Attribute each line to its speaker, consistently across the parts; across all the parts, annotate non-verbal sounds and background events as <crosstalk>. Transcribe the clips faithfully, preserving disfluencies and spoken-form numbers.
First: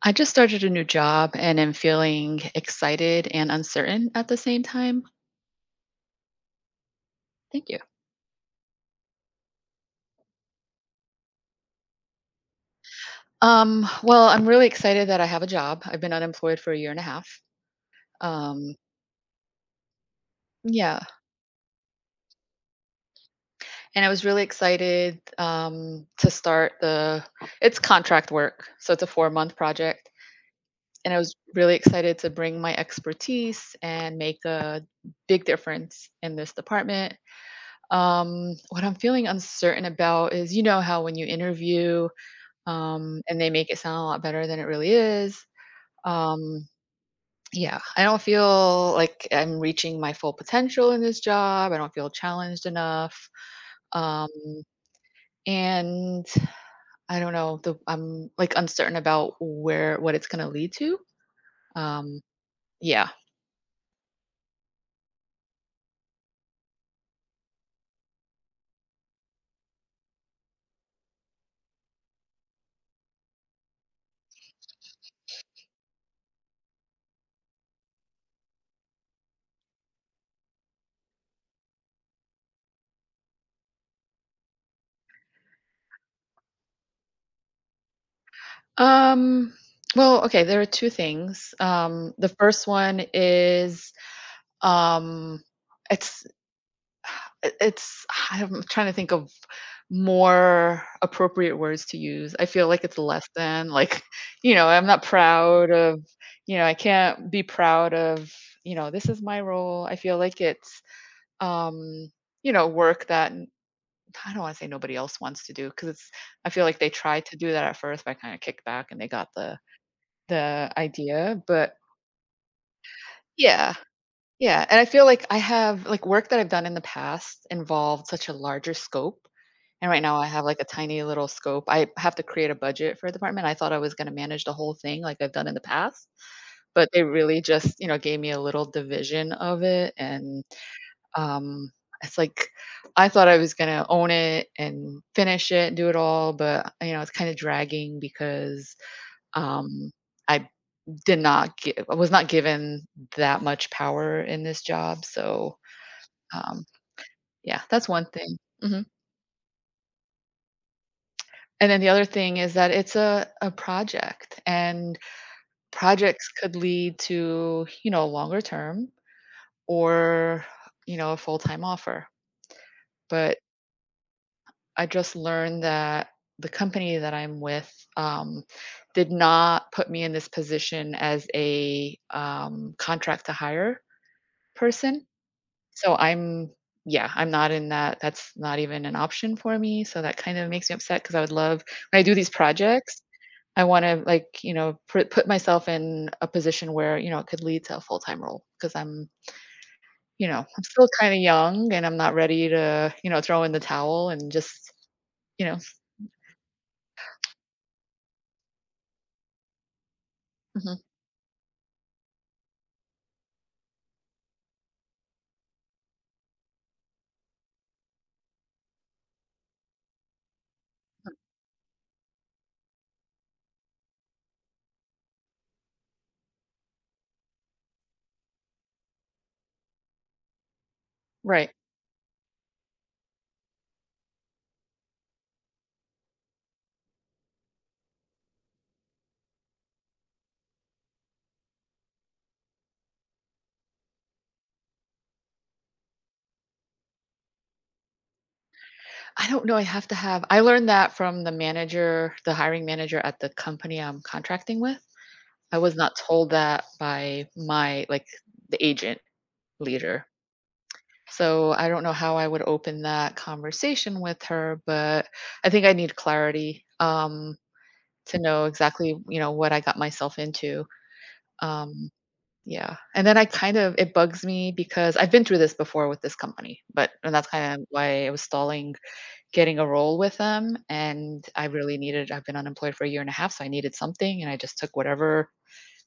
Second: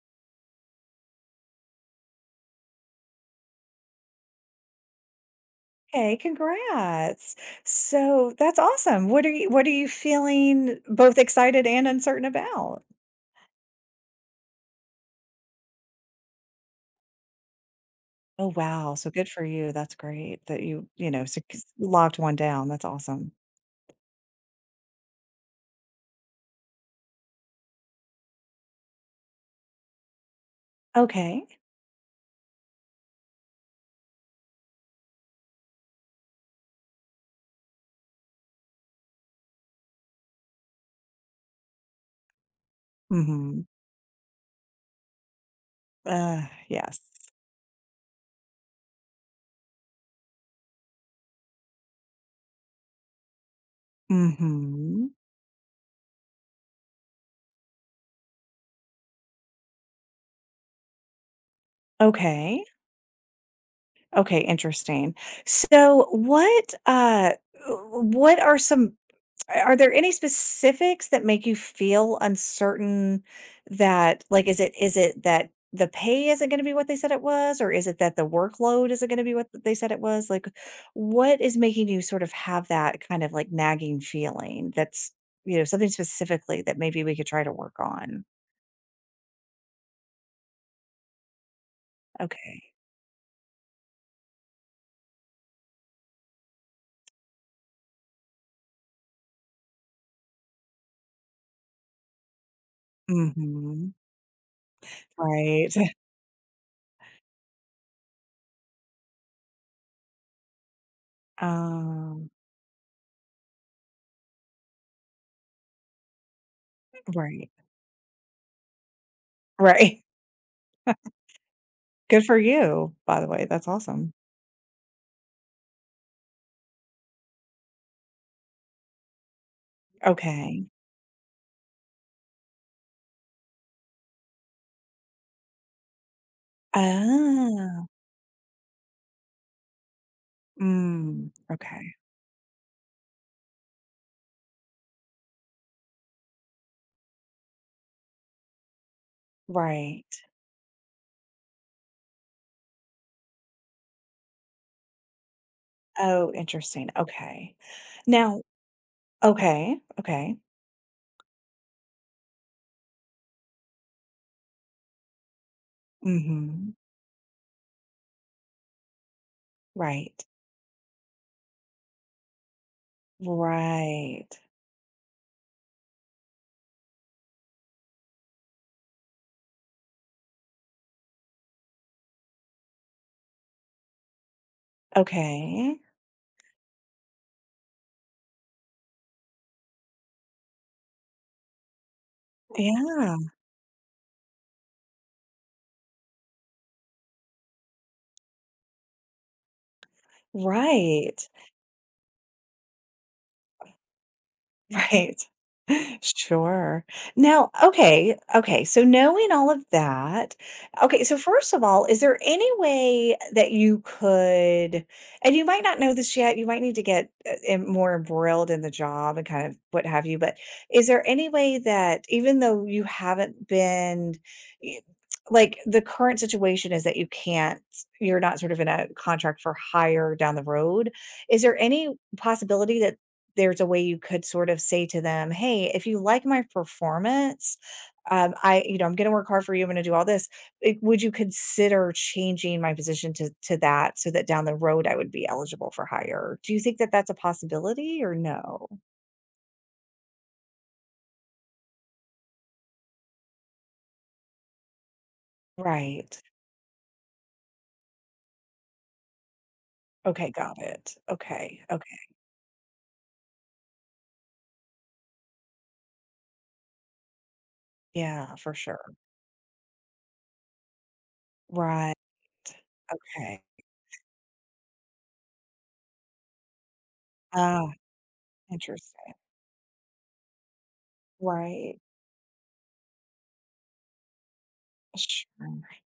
Speaker 1: I just started a new job and am feeling excited and uncertain at the same time.
Speaker 2: Okay, congrats.
Speaker 1: Thank you.
Speaker 2: So that's awesome. What are you what are you feeling both excited and uncertain about?
Speaker 1: Um, well, I'm really excited that I have a job. I've been unemployed for a year and a half.
Speaker 2: Oh,
Speaker 1: Um,
Speaker 2: wow. So good for you. That's great that you,
Speaker 1: yeah,
Speaker 2: you know, sec- locked one down. That's awesome.
Speaker 1: and I was really excited um, to start the. It's contract work, so it's a four month project, and I was
Speaker 2: Okay.
Speaker 1: really excited to bring my expertise and make a big difference in this department. Um, what I'm feeling uncertain about is, you know, how when you interview, um, and they
Speaker 2: Mm-hmm.
Speaker 1: make it sound a lot better than it really is.
Speaker 2: Uh,
Speaker 1: Um,
Speaker 2: yes.
Speaker 1: yeah, I don't feel like I'm reaching my full potential in this job. I don't feel challenged enough, um,
Speaker 2: Mm-hmm.
Speaker 1: and I don't know. The, I'm, like, uncertain about where what it's going to lead to. Um,
Speaker 2: Okay.
Speaker 1: yeah.
Speaker 2: Okay, interesting. So what uh what are some A are there any specifics that make you feel uncertain that like, is it is it that the pay isn't gonna be what they said it was, or is it that the workload isn't gonna be what they said it was? Like, what is making you sort of have that kind of, like, nagging feeling that's, you know, something specifically that maybe we could try to work on?
Speaker 1: Um, well, okay. There are two things. Um, the first
Speaker 2: Okay.
Speaker 1: one is um, it's it it's I'm trying to think of more appropriate words to use. I feel like it's less than,
Speaker 2: Mhm.
Speaker 1: like, <laughs> you know, I'm not proud
Speaker 2: Right.
Speaker 1: of,
Speaker 2: <laughs>
Speaker 1: you know, I can't be proud of, you know, This is my role. I feel like it's, um,
Speaker 2: Um,
Speaker 1: you know, work that n- I don't want to say nobody else wants to do because it's, I feel like they tried to
Speaker 2: right.
Speaker 1: do that at first, but I kind of kicked back and they got the,
Speaker 2: Right.
Speaker 1: the idea. But
Speaker 2: <laughs> Good for you, by the way, that's
Speaker 1: yeah,
Speaker 2: awesome.
Speaker 1: yeah. And I feel like I have, like, work that I've done in the past involved such a larger scope. And right now I have like
Speaker 2: Okay.
Speaker 1: a tiny little scope. I have to create a budget for a department. I thought I was gonna manage the whole thing like I've done in the past, but they really just,
Speaker 2: Oh.
Speaker 1: you know, gave me a little division of it. And
Speaker 2: Mm,
Speaker 1: um,
Speaker 2: okay.
Speaker 1: it's like I thought I was gonna own it and finish it, do it all, but you know, it's kind of dragging because um,
Speaker 2: Right.
Speaker 1: I did not give, I was not given that much power in this job. So
Speaker 2: Oh,
Speaker 1: um,
Speaker 2: interesting. Okay.
Speaker 1: yeah, that's one thing.
Speaker 2: Now,
Speaker 1: Mhm.
Speaker 2: okay, okay.
Speaker 1: And then the other thing is that it's a a project, and projects could
Speaker 2: Hmm.
Speaker 1: lead to, you know, longer term
Speaker 2: Right.
Speaker 1: or, you know, a full-time offer. But
Speaker 2: Right.
Speaker 1: I just learned that the company that I'm with, um, did not put me in this position as a, um, contract to hire person.
Speaker 2: Okay.
Speaker 1: So I'm yeah, I'm not in that that's not even an option for me, so that kind of makes me upset because I would love when I do these projects
Speaker 2: Yeah.
Speaker 1: I want to, like, you know, pr- put myself in a position where, you know, it could lead to a full-time role because I'm, you know, I'm still kind
Speaker 2: Right.
Speaker 1: of young and I'm not ready to, you know, throw in the towel and just,
Speaker 2: Right.
Speaker 1: you know,
Speaker 2: <laughs> Sure. Now, okay, okay, so knowing all of that,
Speaker 1: mhm,
Speaker 2: okay, so first of all, is there any way that you could, and you might not know this yet, you might need to get, uh, em more embroiled in the job and kind of what have you, but is there any way that even though you haven't been y like, the current situation is that you can't, you're not sort of in a contract for hire down the road, is
Speaker 1: right.
Speaker 2: there any possibility that there's a way you could sort of say to them, "Hey, if you like my performance, um, I, you know, I'm gonna work hard for you, I'm gonna do all this. Eh, would you consider changing my position to to that so that down the road I would be eligible for higher?" Do you think that that's a possibility or no?
Speaker 1: I don't know. I have to have, I learned that from the manager, the hiring manager at the company I'm contracting with. I was not
Speaker 2: Right.
Speaker 1: told that by my, like, the agent leader.
Speaker 2: Okay, got it.
Speaker 1: So
Speaker 2: Okay,
Speaker 1: I don't know
Speaker 2: okay.
Speaker 1: how I would open that conversation with her, but I think I need clarity. Um, to
Speaker 2: Yeah,
Speaker 1: know
Speaker 2: for
Speaker 1: exactly,
Speaker 2: sure.
Speaker 1: you know, what I got myself into. Um,
Speaker 2: Right.
Speaker 1: yeah, and then I
Speaker 2: Okay.
Speaker 1: kind of it bugs me because I've been through this before with this company, but and that's kind of
Speaker 2: Ah,
Speaker 1: why I was stalling
Speaker 2: interesting.
Speaker 1: getting a role with them, and I really
Speaker 2: Right.
Speaker 1: needed I've been unemployed for a year and a half, so I needed something, and I just took
Speaker 2: Sure.
Speaker 1: whatever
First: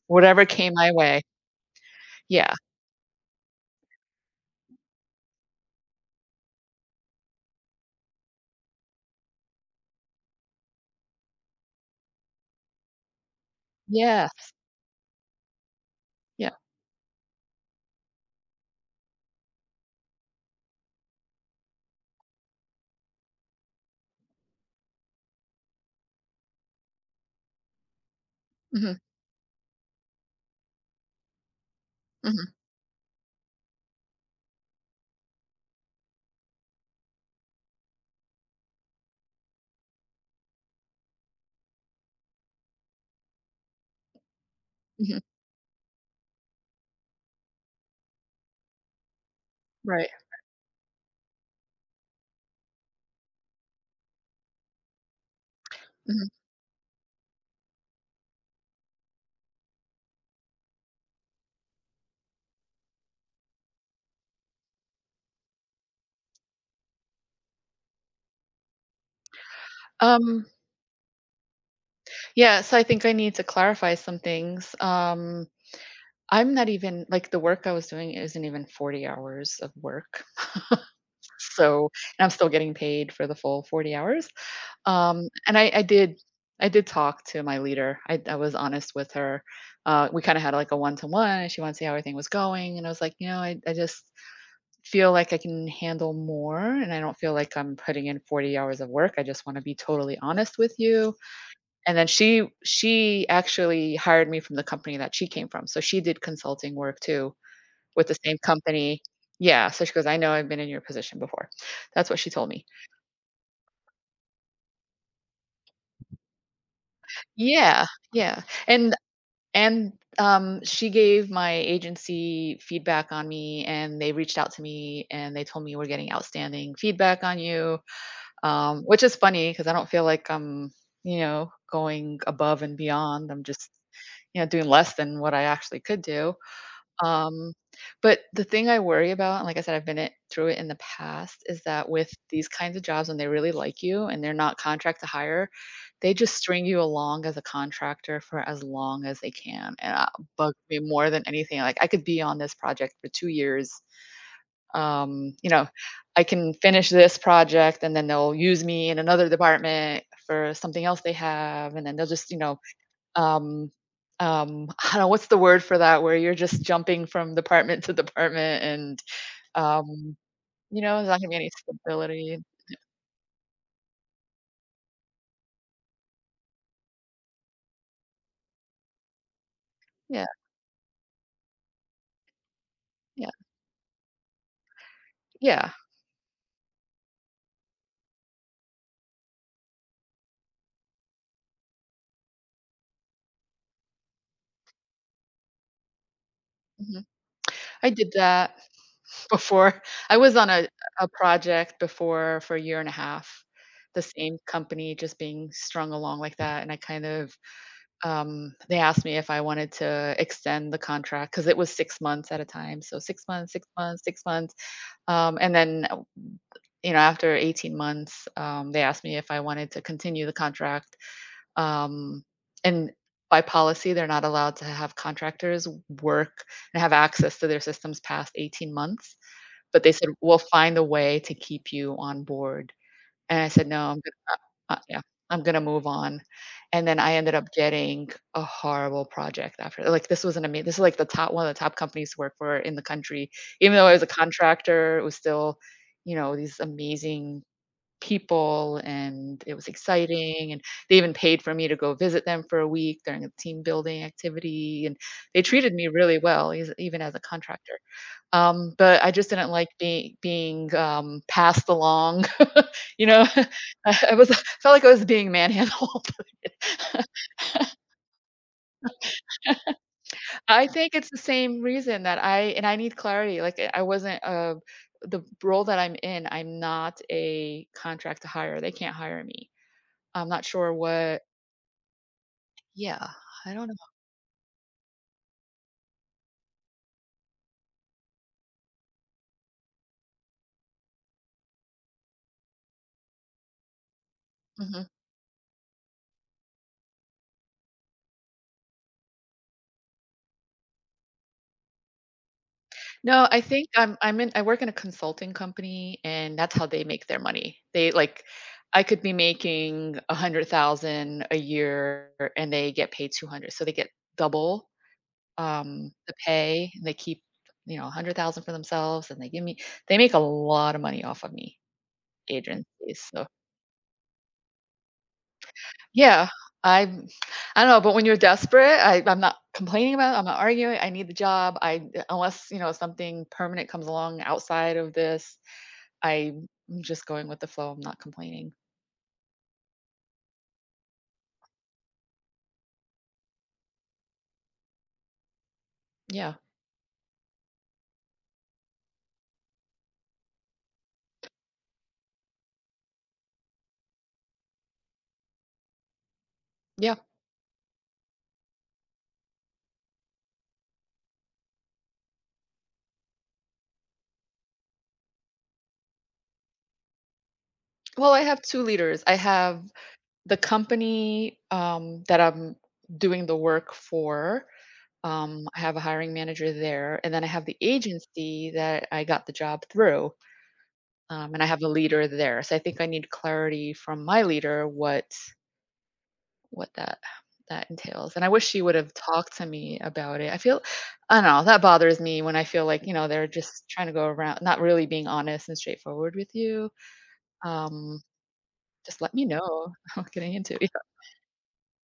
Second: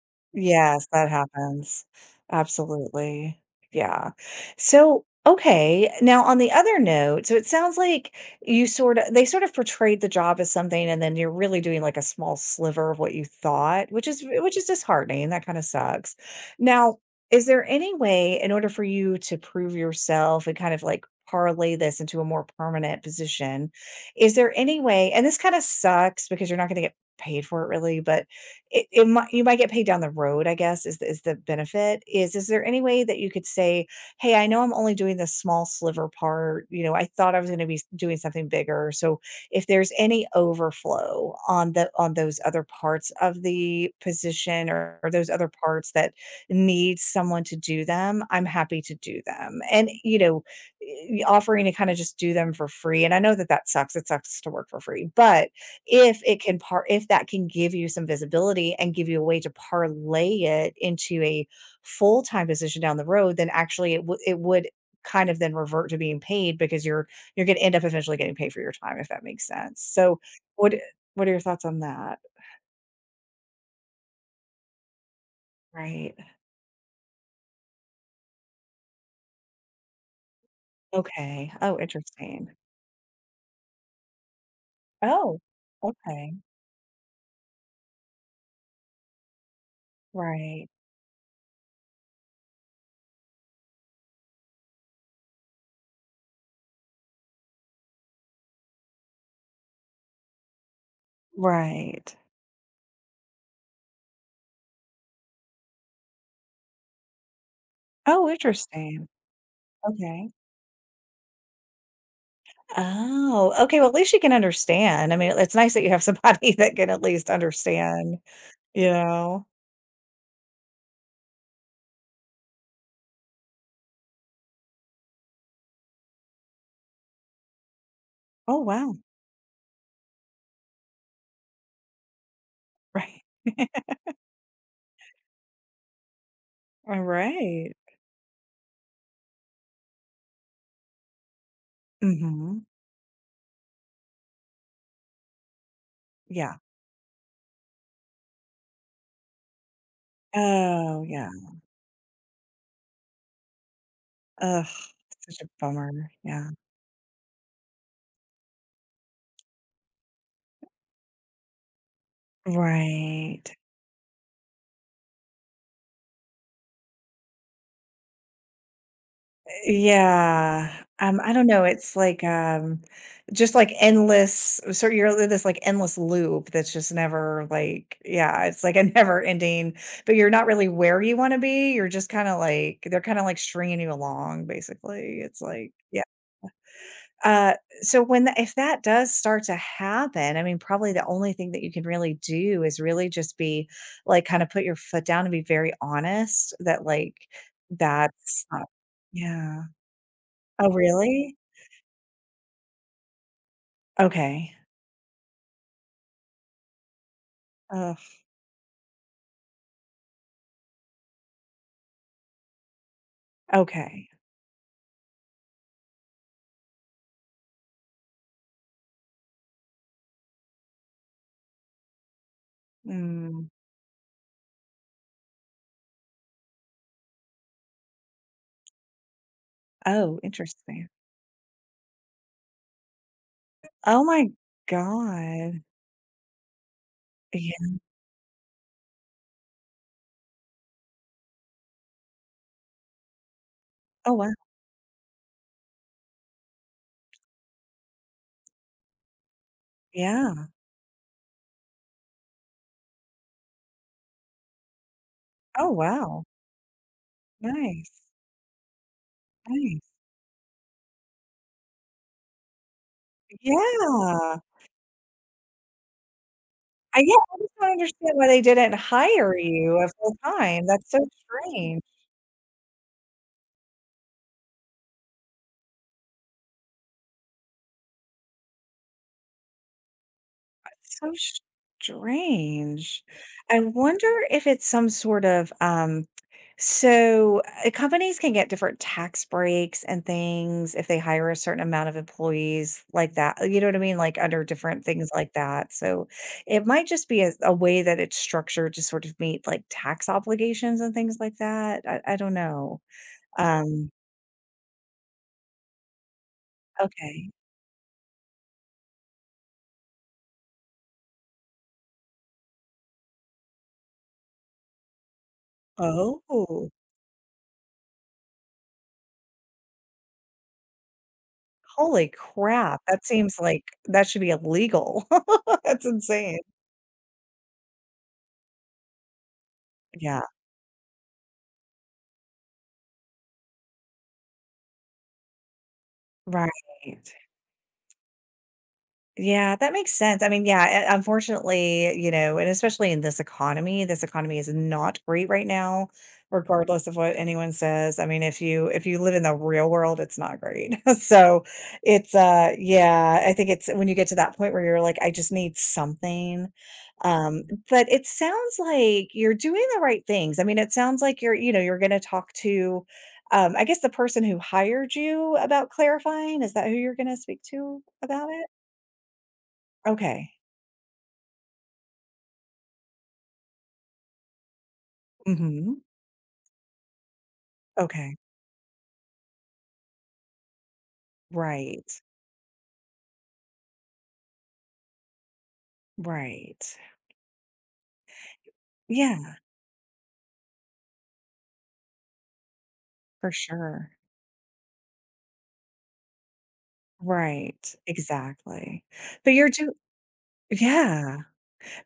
Speaker 1: whatever came
Speaker 2: Yes,
Speaker 1: my
Speaker 2: that
Speaker 1: way.
Speaker 2: happens.
Speaker 1: Yeah.
Speaker 2: Absolutely. Yeah. So, okay. Now, on the other note, so it sounds like you sort of they sort of portrayed the job as something, and then you're really doing like a small sliver of what you thought, which is
Speaker 1: Yeah.
Speaker 2: which is disheartening. That kind of sucks.
Speaker 1: Yeah.
Speaker 2: Now, is there any way in order for you to prove yourself and kind of like parlay this into a more permanent position? Is there any way, and this kind of sucks because you're not going to get paid for it really, but it
Speaker 1: Mhm.
Speaker 2: it might you might get paid down the road, I guess, is the is the benefit. Is is
Speaker 1: Mhm.
Speaker 2: there any way that you could say, "Hey, I know I'm only doing this small sliver part, you know, I thought I was gonna be s doing something bigger, so if there's any overflow on the on those other parts of the position or or
Speaker 1: Mhm.
Speaker 2: those other parts that need someone to do them, I'm happy to do them." And,
Speaker 1: Right.
Speaker 2: you know, eh, offering to kinda just do them for free, and I know that that sucks, it sucks to work for free, but if
Speaker 1: Mhm.
Speaker 2: it can par if that can give you some visibility and give you a way to parlay it into a full-time position down the road, then actually it would it would kind of then revert to being paid because you're you're gonna end up eventually getting paid for your time, if that makes sense. So,
Speaker 1: Um,
Speaker 2: what what are your thoughts on that?
Speaker 1: yeah, so I think I need to clarify some things. Um,
Speaker 2: Right.
Speaker 1: I'm not even like the work I was doing isn't even forty hours of work.
Speaker 2: Okay. Oh,
Speaker 1: So and I'm still
Speaker 2: interesting.
Speaker 1: getting paid for the full forty hours. Um,
Speaker 2: Oh,
Speaker 1: and I I did
Speaker 2: okay.
Speaker 1: I did talk to my leader. I I was honest with her. Uh, we kind of had
Speaker 2: Right.
Speaker 1: like a one-to-one, and she wanted to see how everything was going. And I was, like, you know, I, I just feel like I can handle more, and I don't feel like I'm putting in forty hours of work. I just want to be totally honest with you. And then
Speaker 2: Right.
Speaker 1: she she actually hired me from the company that she came from, so she did consulting work too with the
Speaker 2: Oh,
Speaker 1: same company.
Speaker 2: interesting.
Speaker 1: Yeah. So she goes, I
Speaker 2: Okay.
Speaker 1: know I've been in your position before. That's what she told me.
Speaker 2: Oh, okay, well, at least she can understand. I mean, it's nice that you have somebody <laughs> that can at least
Speaker 1: Yeah,
Speaker 2: understand,
Speaker 1: yeah,
Speaker 2: you
Speaker 1: and
Speaker 2: know?
Speaker 1: and, um, she gave my agency feedback on me, and they reached out to me, and they told me, "We're getting outstanding feedback on you,"
Speaker 2: Oh,
Speaker 1: um,
Speaker 2: wow.
Speaker 1: which is funny because I don't feel like I'm, you know, going above and
Speaker 2: Right.
Speaker 1: beyond. I'm just,
Speaker 2: <laughs>
Speaker 1: you know, doing less than what I actually could do. Um,
Speaker 2: Alright.
Speaker 1: but the thing I worry about, and like I said, I've been it through it in the past, is that with these
Speaker 2: Mhm.
Speaker 1: kinds of jobs, when they really like you and they're not contract to hire, they just
Speaker 2: Yeah.
Speaker 1: string you along as a contractor for as long as they can, and that bugs me
Speaker 2: Oh,
Speaker 1: more than
Speaker 2: yeah.
Speaker 1: anything. Like, I could be on this project for two years.
Speaker 2: Ugh,
Speaker 1: Um,
Speaker 2: such a
Speaker 1: you know,
Speaker 2: bummer.
Speaker 1: I
Speaker 2: Yeah.
Speaker 1: can finish this project, and then they'll use me in another department for something else they have, and then they'll just, you know
Speaker 2: Right.
Speaker 1: um, um, <laughs> I don't know what's the word for that where you're just jumping from department <laughs> to department and, um,
Speaker 2: Yeah,
Speaker 1: you know, there's
Speaker 2: um,
Speaker 1: not gonna
Speaker 2: I
Speaker 1: be
Speaker 2: don't
Speaker 1: any
Speaker 2: know, it's like,
Speaker 1: stability.
Speaker 2: um, just like endless, so you're in this, like, endless loop that's just never, like, yeah, it's like a <laughs> never ending, but
Speaker 1: Yeah,
Speaker 2: you're not really where you wanna be, you're just kinda like they're kinda,
Speaker 1: yeah,
Speaker 2: like, stringing you along, basically, it's
Speaker 1: yeah.
Speaker 2: like, yeah. Uh, so when tha if that does start to happen, I mean, probably the only thing that you can really do is really just be, like, kinda put your foot down and be very honest that,
Speaker 1: Mhm.
Speaker 2: like,
Speaker 1: I did
Speaker 2: that's
Speaker 1: that
Speaker 2: not,
Speaker 1: <laughs>
Speaker 2: yeah.
Speaker 1: before. I was on a
Speaker 2: Oh,
Speaker 1: a
Speaker 2: really?
Speaker 1: project before for a year and a half, the same
Speaker 2: Okay.
Speaker 1: company just being strung along like that, and I kind of,
Speaker 2: Ugh,
Speaker 1: um they asked me if I wanted to extend the contract because it was six months at a time, so six months, six months,
Speaker 2: okay.
Speaker 1: six months, um, and then you know, after eighteen months, um, they asked me if I wanted to continue the contract. Um, and by
Speaker 2: Mm.
Speaker 1: policy, they're not allowed to have contractors work and have access to their systems past eighteen months. But they said,
Speaker 2: Oh,
Speaker 1: "We'll find a
Speaker 2: interesting.
Speaker 1: way to keep you on board." And I said, "No, I'm
Speaker 2: Oh my
Speaker 1: gonna, uh, yeah, I'm
Speaker 2: god.
Speaker 1: gonna move on." And then I ended up
Speaker 2: Yeah.
Speaker 1: getting a horrible project after. Like, this was an amazing. This is, like, the top one of the top companies to work for in the country. Even though I was a
Speaker 2: Oh, wow.
Speaker 1: contractor, it was still, you know, these amazing people, and it was
Speaker 2: Yeah.
Speaker 1: exciting, and they even paid for me to go visit them for a week during a team building activity, and they
Speaker 2: Oh,
Speaker 1: treated me really
Speaker 2: wow.
Speaker 1: well, eas- even as a contractor,
Speaker 2: Nice,
Speaker 1: um, but i just didn't like
Speaker 2: nice.
Speaker 1: being being um, passed along. <laughs> you know <laughs> i I was
Speaker 2: Yeah.
Speaker 1: <laughs> felt like i was being manhandled.
Speaker 2: I, yeah, I just don't understand why they didn't hire you a full
Speaker 1: <laughs>
Speaker 2: time.
Speaker 1: i
Speaker 2: That's
Speaker 1: think
Speaker 2: so
Speaker 1: it's the same
Speaker 2: strange.
Speaker 1: reason that i and i need clarity. Like, i I wasn't uh, the role that i'm in, i'm not a contract to hire, they can't hire me. I'm not sure
Speaker 2: So
Speaker 1: what.
Speaker 2: s- Strange.
Speaker 1: Yeah, I
Speaker 2: I
Speaker 1: don't know.
Speaker 2: wonder if it's some sort of um so uh, companies can get different tax breaks and things if they hire a certain amount of employees like that. You know what I mean? Like under different
Speaker 1: Mhm.
Speaker 2: things like that. So it might just be a, a way that it's structured to sort of meet like tax obligations and things like that. I, I don't know.
Speaker 1: No, I think
Speaker 2: Um,
Speaker 1: I'm I'm in I work in a consulting company, and that's how they make their
Speaker 2: okay.
Speaker 1: money. They like I could be making one hundred thousand a year, and they get paid two hundred. So they get double, um, the
Speaker 2: Oh,
Speaker 1: pay, and they keep, you know, one hundred thousand for themselves, and they give me they make a lot of money off of me,
Speaker 2: holy crap.
Speaker 1: agencies.
Speaker 2: That
Speaker 1: So
Speaker 2: seems like that should be illegal. <laughs> That's
Speaker 1: yeah,
Speaker 2: insane.
Speaker 1: I'm I don't know, but when you're desperate, I I'm not complaining about it,
Speaker 2: Yeah,
Speaker 1: I'm not arguing, I need the job. I Unless, you know, something permanent comes along outside of this, I'm just
Speaker 2: right.
Speaker 1: going with the flow, I'm not complaining.
Speaker 2: Yeah, that makes sense. I mean, yeah, u unfortunately, you know, and especially in this economy, this economy is not great right now,
Speaker 1: Yeah,
Speaker 2: regardless of what anyone says. I mean, if you if you live in the real world, it's not great. <laughs> So it's uh yeah, I think it's when you get to that point where you're like, I just need something.
Speaker 1: yeah.
Speaker 2: Um, but it sounds like you're doing the right things. I mean, it sounds like you're, you know, you're gonna talk to um, I guess the person who hired you about clarifying, is that who you're gonna speak to
Speaker 1: Well, I
Speaker 2: about
Speaker 1: have
Speaker 2: it?
Speaker 1: two leaders. I have
Speaker 2: Okay.
Speaker 1: the company, um, that I'm doing the work for, um, I have
Speaker 2: Mhm.
Speaker 1: a hiring manager there, and then I have the
Speaker 2: Okay.
Speaker 1: agency that I got the job through, um, and I have a
Speaker 2: Right.
Speaker 1: leader there, so I think I need clarity from my leader what
Speaker 2: Right.
Speaker 1: what that that entails. And I wish she would have
Speaker 2: Yeah,
Speaker 1: talked to me about it. I feel I don't know, that bothers me when I feel like, you know, they're
Speaker 2: for
Speaker 1: just trying
Speaker 2: sure.
Speaker 1: to go around not really being honest and straightforward with you.
Speaker 2: Right.
Speaker 1: Um,
Speaker 2: Exactly.
Speaker 1: just let me
Speaker 2: But you're
Speaker 1: know.
Speaker 2: do
Speaker 1: <laughs> I'm getting into it.
Speaker 2: Yeah.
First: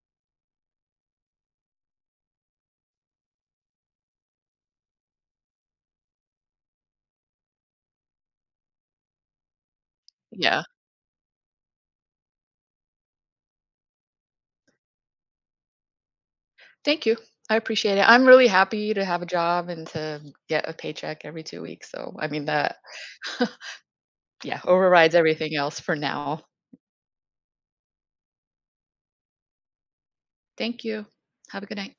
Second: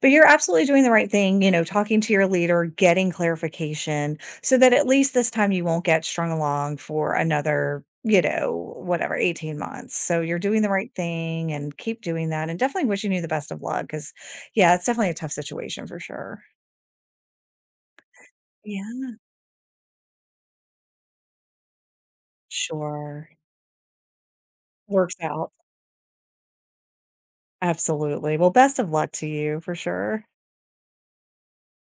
Speaker 2: But you're absolutely doing the right thing, you know, talking to your leader, getting clarification so that at least this time you won't get strung along for another, you know, whatever, eighteen months. So you're doing
Speaker 1: Yeah.
Speaker 2: the right thing and keep doing that and definitely wishing you the best of luck. Because, yeah, it's definitely a tough situation for sure.
Speaker 1: Thank you. I appreciate it. I'm really happy to
Speaker 2: Yeah.
Speaker 1: have a job and to get a paycheck every two weeks. So, I mean that,
Speaker 2: Sure.
Speaker 1: <laughs> yeah,
Speaker 2: Works
Speaker 1: overrides
Speaker 2: out.
Speaker 1: everything else for now.
Speaker 2: Absolutely. Well, best of luck to you for sure.
Speaker 1: Thank you. Have a good night.